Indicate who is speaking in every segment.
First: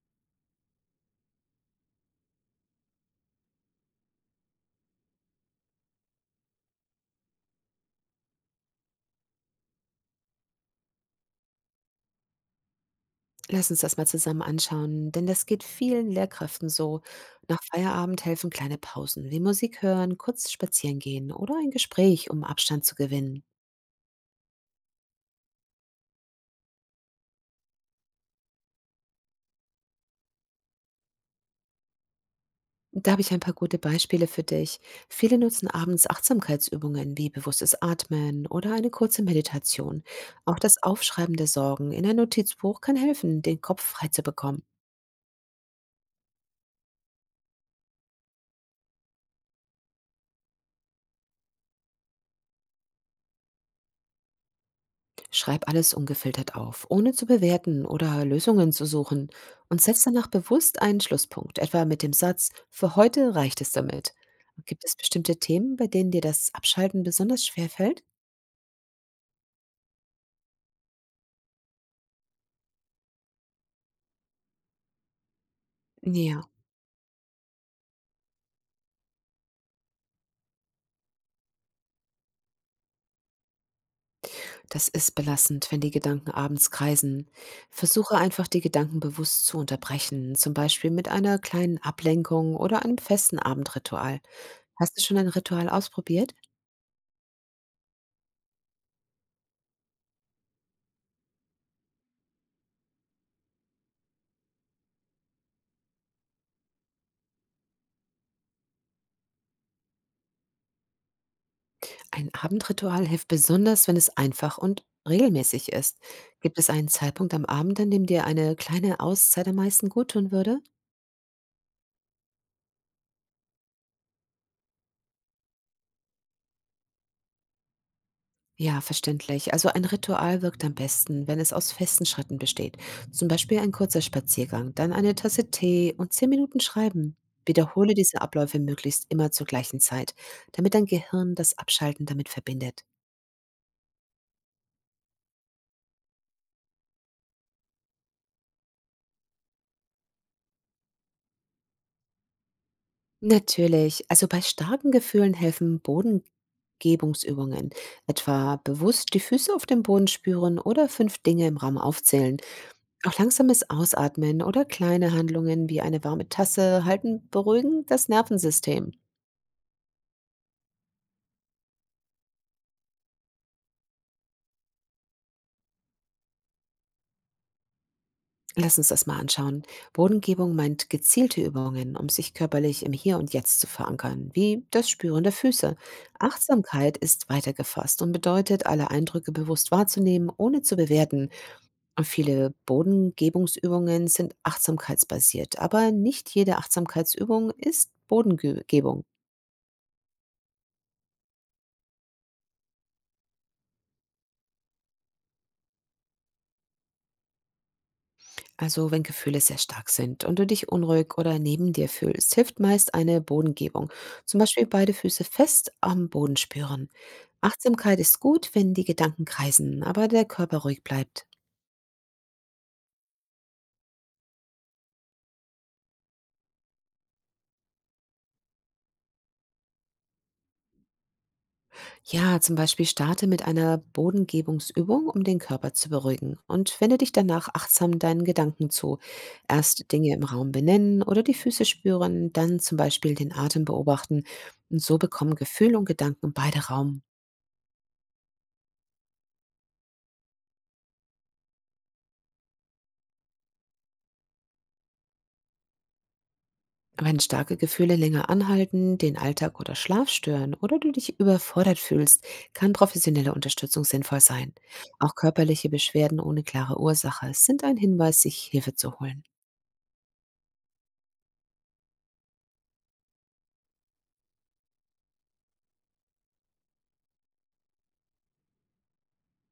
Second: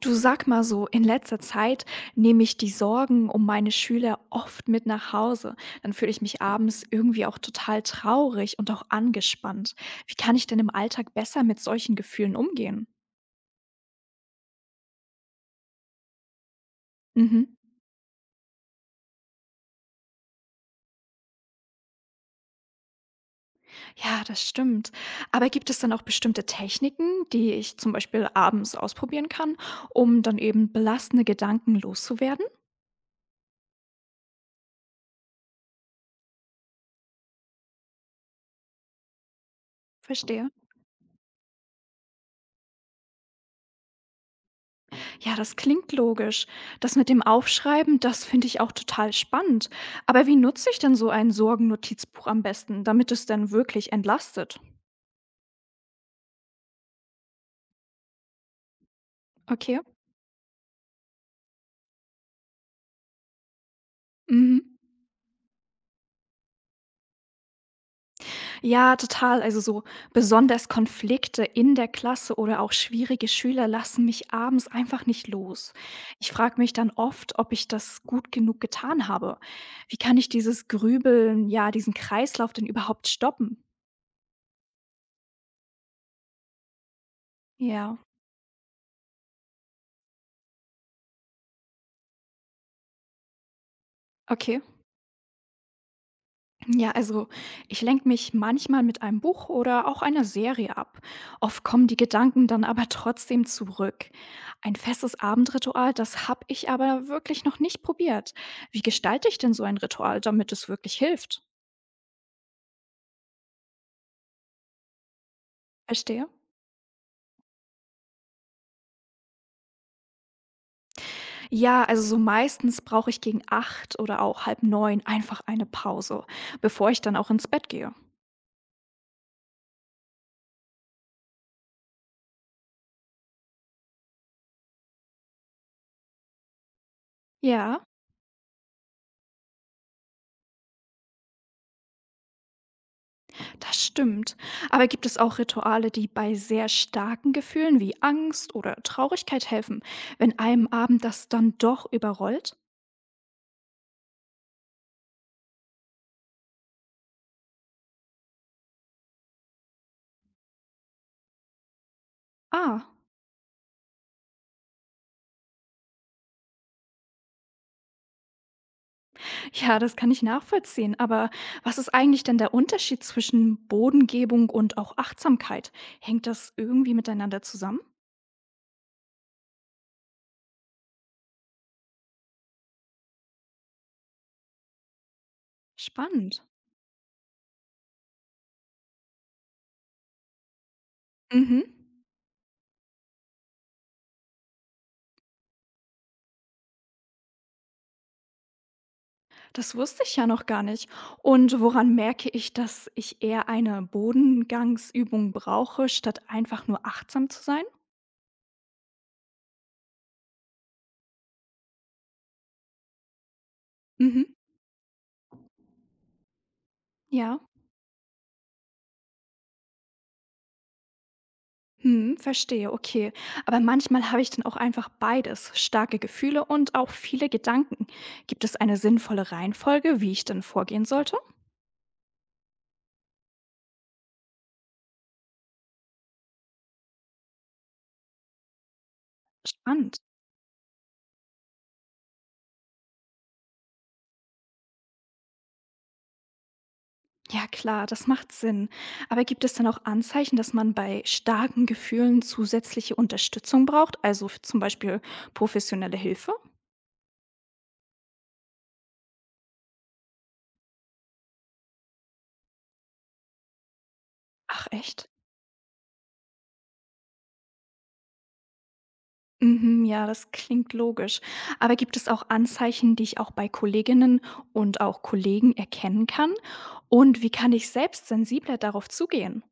Speaker 1: Du sag mal so, in letzter Zeit nehme ich die Sorgen um meine Schüler oft mit nach Hause. Dann fühle ich mich abends irgendwie auch total traurig und auch angespannt. Wie kann ich denn im Alltag besser mit solchen Gefühlen umgehen?
Speaker 2: Lass uns das mal zusammen anschauen, denn das geht vielen Lehrkräften so.
Speaker 1: Mhm.
Speaker 2: Nach Feierabend helfen kleine Pausen, wie Musik hören, kurz spazieren gehen oder ein Gespräch, um Abstand zu gewinnen.
Speaker 1: Ja, das stimmt. Aber gibt es dann auch bestimmte Techniken, die ich zum Beispiel abends ausprobieren kann, um dann eben belastende Gedanken loszuwerden?
Speaker 2: Da habe ich ein paar gute Beispiele für dich. Viele nutzen abends Achtsamkeitsübungen wie bewusstes Atmen oder eine kurze Meditation.
Speaker 1: Verstehe.
Speaker 2: Auch das Aufschreiben der Sorgen in ein Notizbuch kann helfen, den Kopf frei zu bekommen.
Speaker 1: Ja, das klingt logisch. Das mit dem Aufschreiben, das finde ich auch total spannend. Aber wie nutze ich denn so ein Sorgennotizbuch am besten, damit es denn wirklich entlastet?
Speaker 2: Schreib alles ungefiltert auf, ohne zu bewerten oder Lösungen zu suchen
Speaker 1: Okay.
Speaker 2: und setz danach bewusst einen Schlusspunkt, etwa mit dem Satz, für heute reicht es damit.
Speaker 1: Mhm.
Speaker 2: Gibt es bestimmte Themen, bei denen dir das Abschalten besonders schwer fällt?
Speaker 1: Ja, total. Also so besonders Konflikte in der Klasse oder auch schwierige Schüler lassen mich abends einfach nicht los. Ich
Speaker 2: Ja,
Speaker 1: frage mich dann oft, ob ich das gut genug getan habe. Wie kann ich dieses Grübeln, ja, diesen Kreislauf denn überhaupt stoppen?
Speaker 2: das ist belastend, wenn die Gedanken abends kreisen.
Speaker 1: Ja,
Speaker 2: Versuche einfach, die Gedanken bewusst zu unterbrechen, zum Beispiel mit einer kleinen Ablenkung oder einem festen Abendritual.
Speaker 1: okay.
Speaker 2: Hast du schon ein Ritual ausprobiert?
Speaker 1: Ja, also ich lenke mich manchmal mit einem Buch oder auch einer Serie ab. Oft kommen die Gedanken dann aber trotzdem zurück. Ein festes Abendritual, das habe ich aber wirklich noch nicht probiert. Wie gestalte ich denn so ein Ritual, damit es wirklich hilft?
Speaker 2: Ein Abendritual hilft besonders, wenn es einfach und regelmäßig ist.
Speaker 1: Verstehe.
Speaker 2: Gibt es einen Zeitpunkt am Abend, an dem dir eine kleine Auszeit am meisten guttun würde?
Speaker 1: Ja, also so meistens brauche ich gegen acht oder auch halb neun einfach eine Pause, bevor ich dann auch ins Bett gehe.
Speaker 2: Ja, verständlich. Also ein Ritual wirkt am besten, wenn es aus festen Schritten besteht. Zum Beispiel ein kurzer Spaziergang, dann eine Tasse Tee und 10 Minuten Schreiben.
Speaker 1: Ja.
Speaker 2: Wiederhole diese Abläufe möglichst immer zur gleichen Zeit, damit dein Gehirn das Abschalten damit verbindet.
Speaker 1: Das stimmt. Aber gibt es auch Rituale, die bei sehr starken Gefühlen wie Angst oder Traurigkeit helfen, wenn einem Abend das dann doch überrollt?
Speaker 2: Natürlich. Also bei starken Gefühlen helfen Bodengebungsübungen, etwa bewusst die Füße auf dem Boden spüren oder 5 Dinge im Raum aufzählen.
Speaker 1: Ah,
Speaker 2: Auch langsames Ausatmen oder kleine Handlungen wie eine warme Tasse halten beruhigen das Nervensystem.
Speaker 1: ja, das kann ich nachvollziehen. Aber was ist eigentlich denn der Unterschied zwischen Bodengebung und auch Achtsamkeit? Hängt das irgendwie miteinander zusammen?
Speaker 2: Lass uns das mal anschauen. Bodengebung meint gezielte Übungen, um sich körperlich im Hier und Jetzt zu verankern, wie das Spüren der Füße.
Speaker 1: Spannend.
Speaker 2: Achtsamkeit ist weitergefasst und bedeutet, alle Eindrücke bewusst wahrzunehmen, ohne zu bewerten.
Speaker 1: Mhm.
Speaker 2: Viele Bodengebungsübungen sind achtsamkeitsbasiert, aber nicht jede Achtsamkeitsübung ist Bodengebung.
Speaker 1: Das wusste ich ja noch gar nicht. Und woran merke ich, dass ich eher eine Bodengangsübung brauche, statt einfach nur achtsam zu sein?
Speaker 2: Also wenn Gefühle sehr stark sind und du dich unruhig oder neben dir fühlst, hilft meist eine Bodengebung.
Speaker 1: Mhm.
Speaker 2: Zum Beispiel beide Füße fest am Boden spüren.
Speaker 1: Ja.
Speaker 2: Achtsamkeit ist gut, wenn die Gedanken kreisen, aber der Körper ruhig bleibt.
Speaker 1: Mhm, verstehe, okay. Aber manchmal habe ich dann auch einfach beides, starke Gefühle und auch viele Gedanken. Gibt es eine sinnvolle Reihenfolge, wie ich dann vorgehen sollte?
Speaker 2: Ja, zum Beispiel starte mit einer Bodengebungsübung, um den Körper zu beruhigen und wende dich danach achtsam deinen Gedanken zu. Erst
Speaker 1: Spannend.
Speaker 2: Dinge im Raum benennen oder die Füße spüren, dann zum Beispiel den Atem beobachten. Und so bekommen Gefühl und Gedanken beide Raum.
Speaker 1: Ja klar, das macht Sinn. Aber gibt es dann auch Anzeichen, dass man bei starken Gefühlen zusätzliche Unterstützung braucht, also zum Beispiel professionelle Hilfe?
Speaker 2: Wenn starke Gefühle länger anhalten, den Alltag oder Schlaf stören oder du dich überfordert fühlst, kann professionelle Unterstützung sinnvoll sein.
Speaker 1: Ach echt?
Speaker 2: Auch körperliche Beschwerden ohne klare Ursache sind ein Hinweis, sich Hilfe zu holen.
Speaker 1: Mhm, ja, das klingt logisch. Aber gibt es auch Anzeichen, die ich auch bei Kolleginnen und auch Kollegen erkennen kann? Und wie kann ich selbst sensibler darauf zugehen?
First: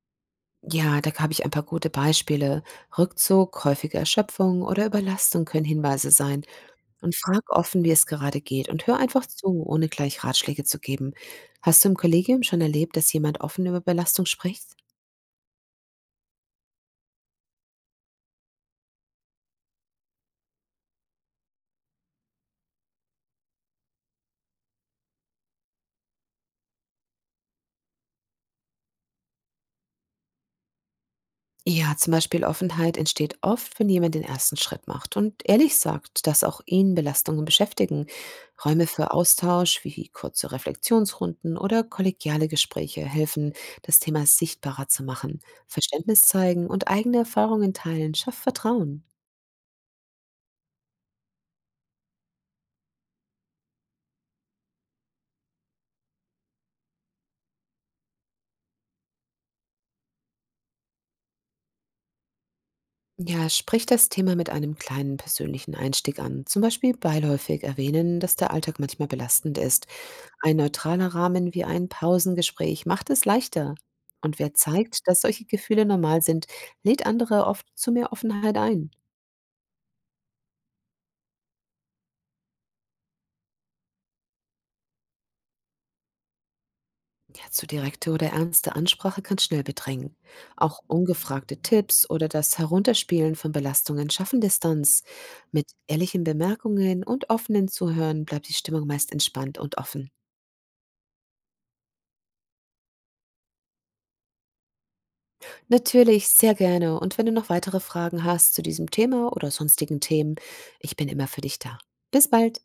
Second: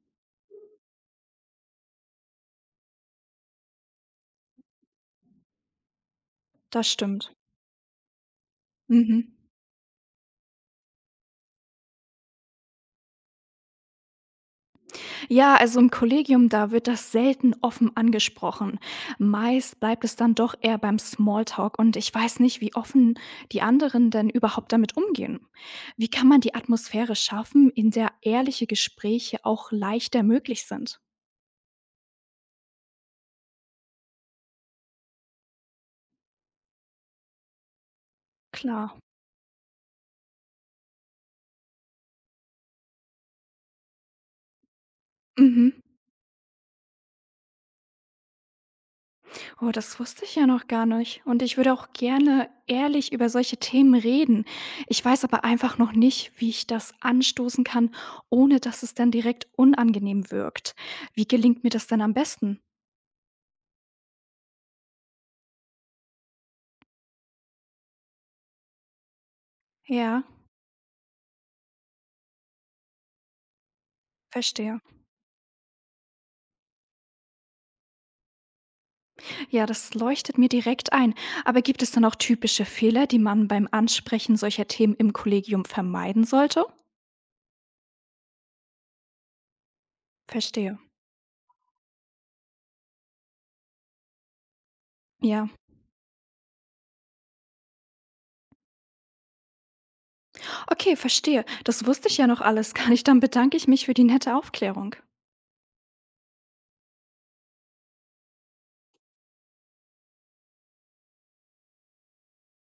Speaker 2: Ja, da habe ich ein paar gute Beispiele. Rückzug, häufige Erschöpfung oder Überlastung können Hinweise sein.
Speaker 1: Das
Speaker 2: Und
Speaker 1: stimmt.
Speaker 2: frag offen, wie es gerade geht und hör
Speaker 1: Mhm.
Speaker 2: einfach zu, ohne gleich Ratschläge zu geben. Hast du im Kollegium schon erlebt, dass jemand offen über Belastung spricht?
Speaker 1: Ja, also im Kollegium, da wird das selten offen angesprochen. Meist bleibt es dann doch eher beim Smalltalk und ich weiß nicht, wie offen die anderen denn überhaupt damit umgehen. Wie kann man die Atmosphäre schaffen, in der ehrliche Gespräche auch leichter möglich sind?
Speaker 2: Ja, zum Beispiel Offenheit entsteht oft, wenn jemand den ersten Schritt macht und ehrlich sagt, dass auch ihn Belastungen beschäftigen. Räume
Speaker 1: Klar.
Speaker 2: für Austausch wie kurze Reflexionsrunden oder kollegiale Gespräche helfen, das Thema sichtbarer zu machen.
Speaker 1: Mhm.
Speaker 2: Verständnis zeigen und eigene Erfahrungen teilen schafft Vertrauen.
Speaker 1: Oh, das wusste ich ja noch gar nicht. Und ich würde auch gerne ehrlich über solche Themen reden. Ich weiß aber einfach noch nicht, wie ich das anstoßen kann, ohne dass es dann direkt unangenehm wirkt. Wie gelingt mir das denn am besten?
Speaker 2: Ja, sprich das Thema mit einem kleinen persönlichen Einstieg an. Zum Beispiel beiläufig erwähnen, dass der Alltag manchmal belastend ist.
Speaker 1: Ja,
Speaker 2: Ein neutraler Rahmen wie ein Pausengespräch macht es leichter. Und wer
Speaker 1: verstehe.
Speaker 2: zeigt, dass solche Gefühle normal sind, lädt andere oft zu mehr Offenheit ein.
Speaker 1: Ja, das leuchtet mir direkt ein. Aber gibt es dann auch typische Fehler, die man beim Ansprechen solcher Themen im Kollegium vermeiden sollte?
Speaker 2: Ja, zu direkte oder ernste Ansprache kann schnell bedrängen.
Speaker 1: Verstehe.
Speaker 2: Auch ungefragte Tipps oder das Herunterspielen von Belastungen schaffen Distanz.
Speaker 1: Ja.
Speaker 2: Mit ehrlichen Bemerkungen und offenen Zuhören bleibt die Stimmung meist entspannt und offen.
Speaker 1: Okay, verstehe. Das wusste ich ja noch alles gar nicht. Dann bedanke ich mich für die nette Aufklärung.
Speaker 2: Natürlich, sehr gerne. Und wenn du noch weitere Fragen hast zu diesem Thema oder sonstigen Themen, ich bin immer für dich da. Bis bald.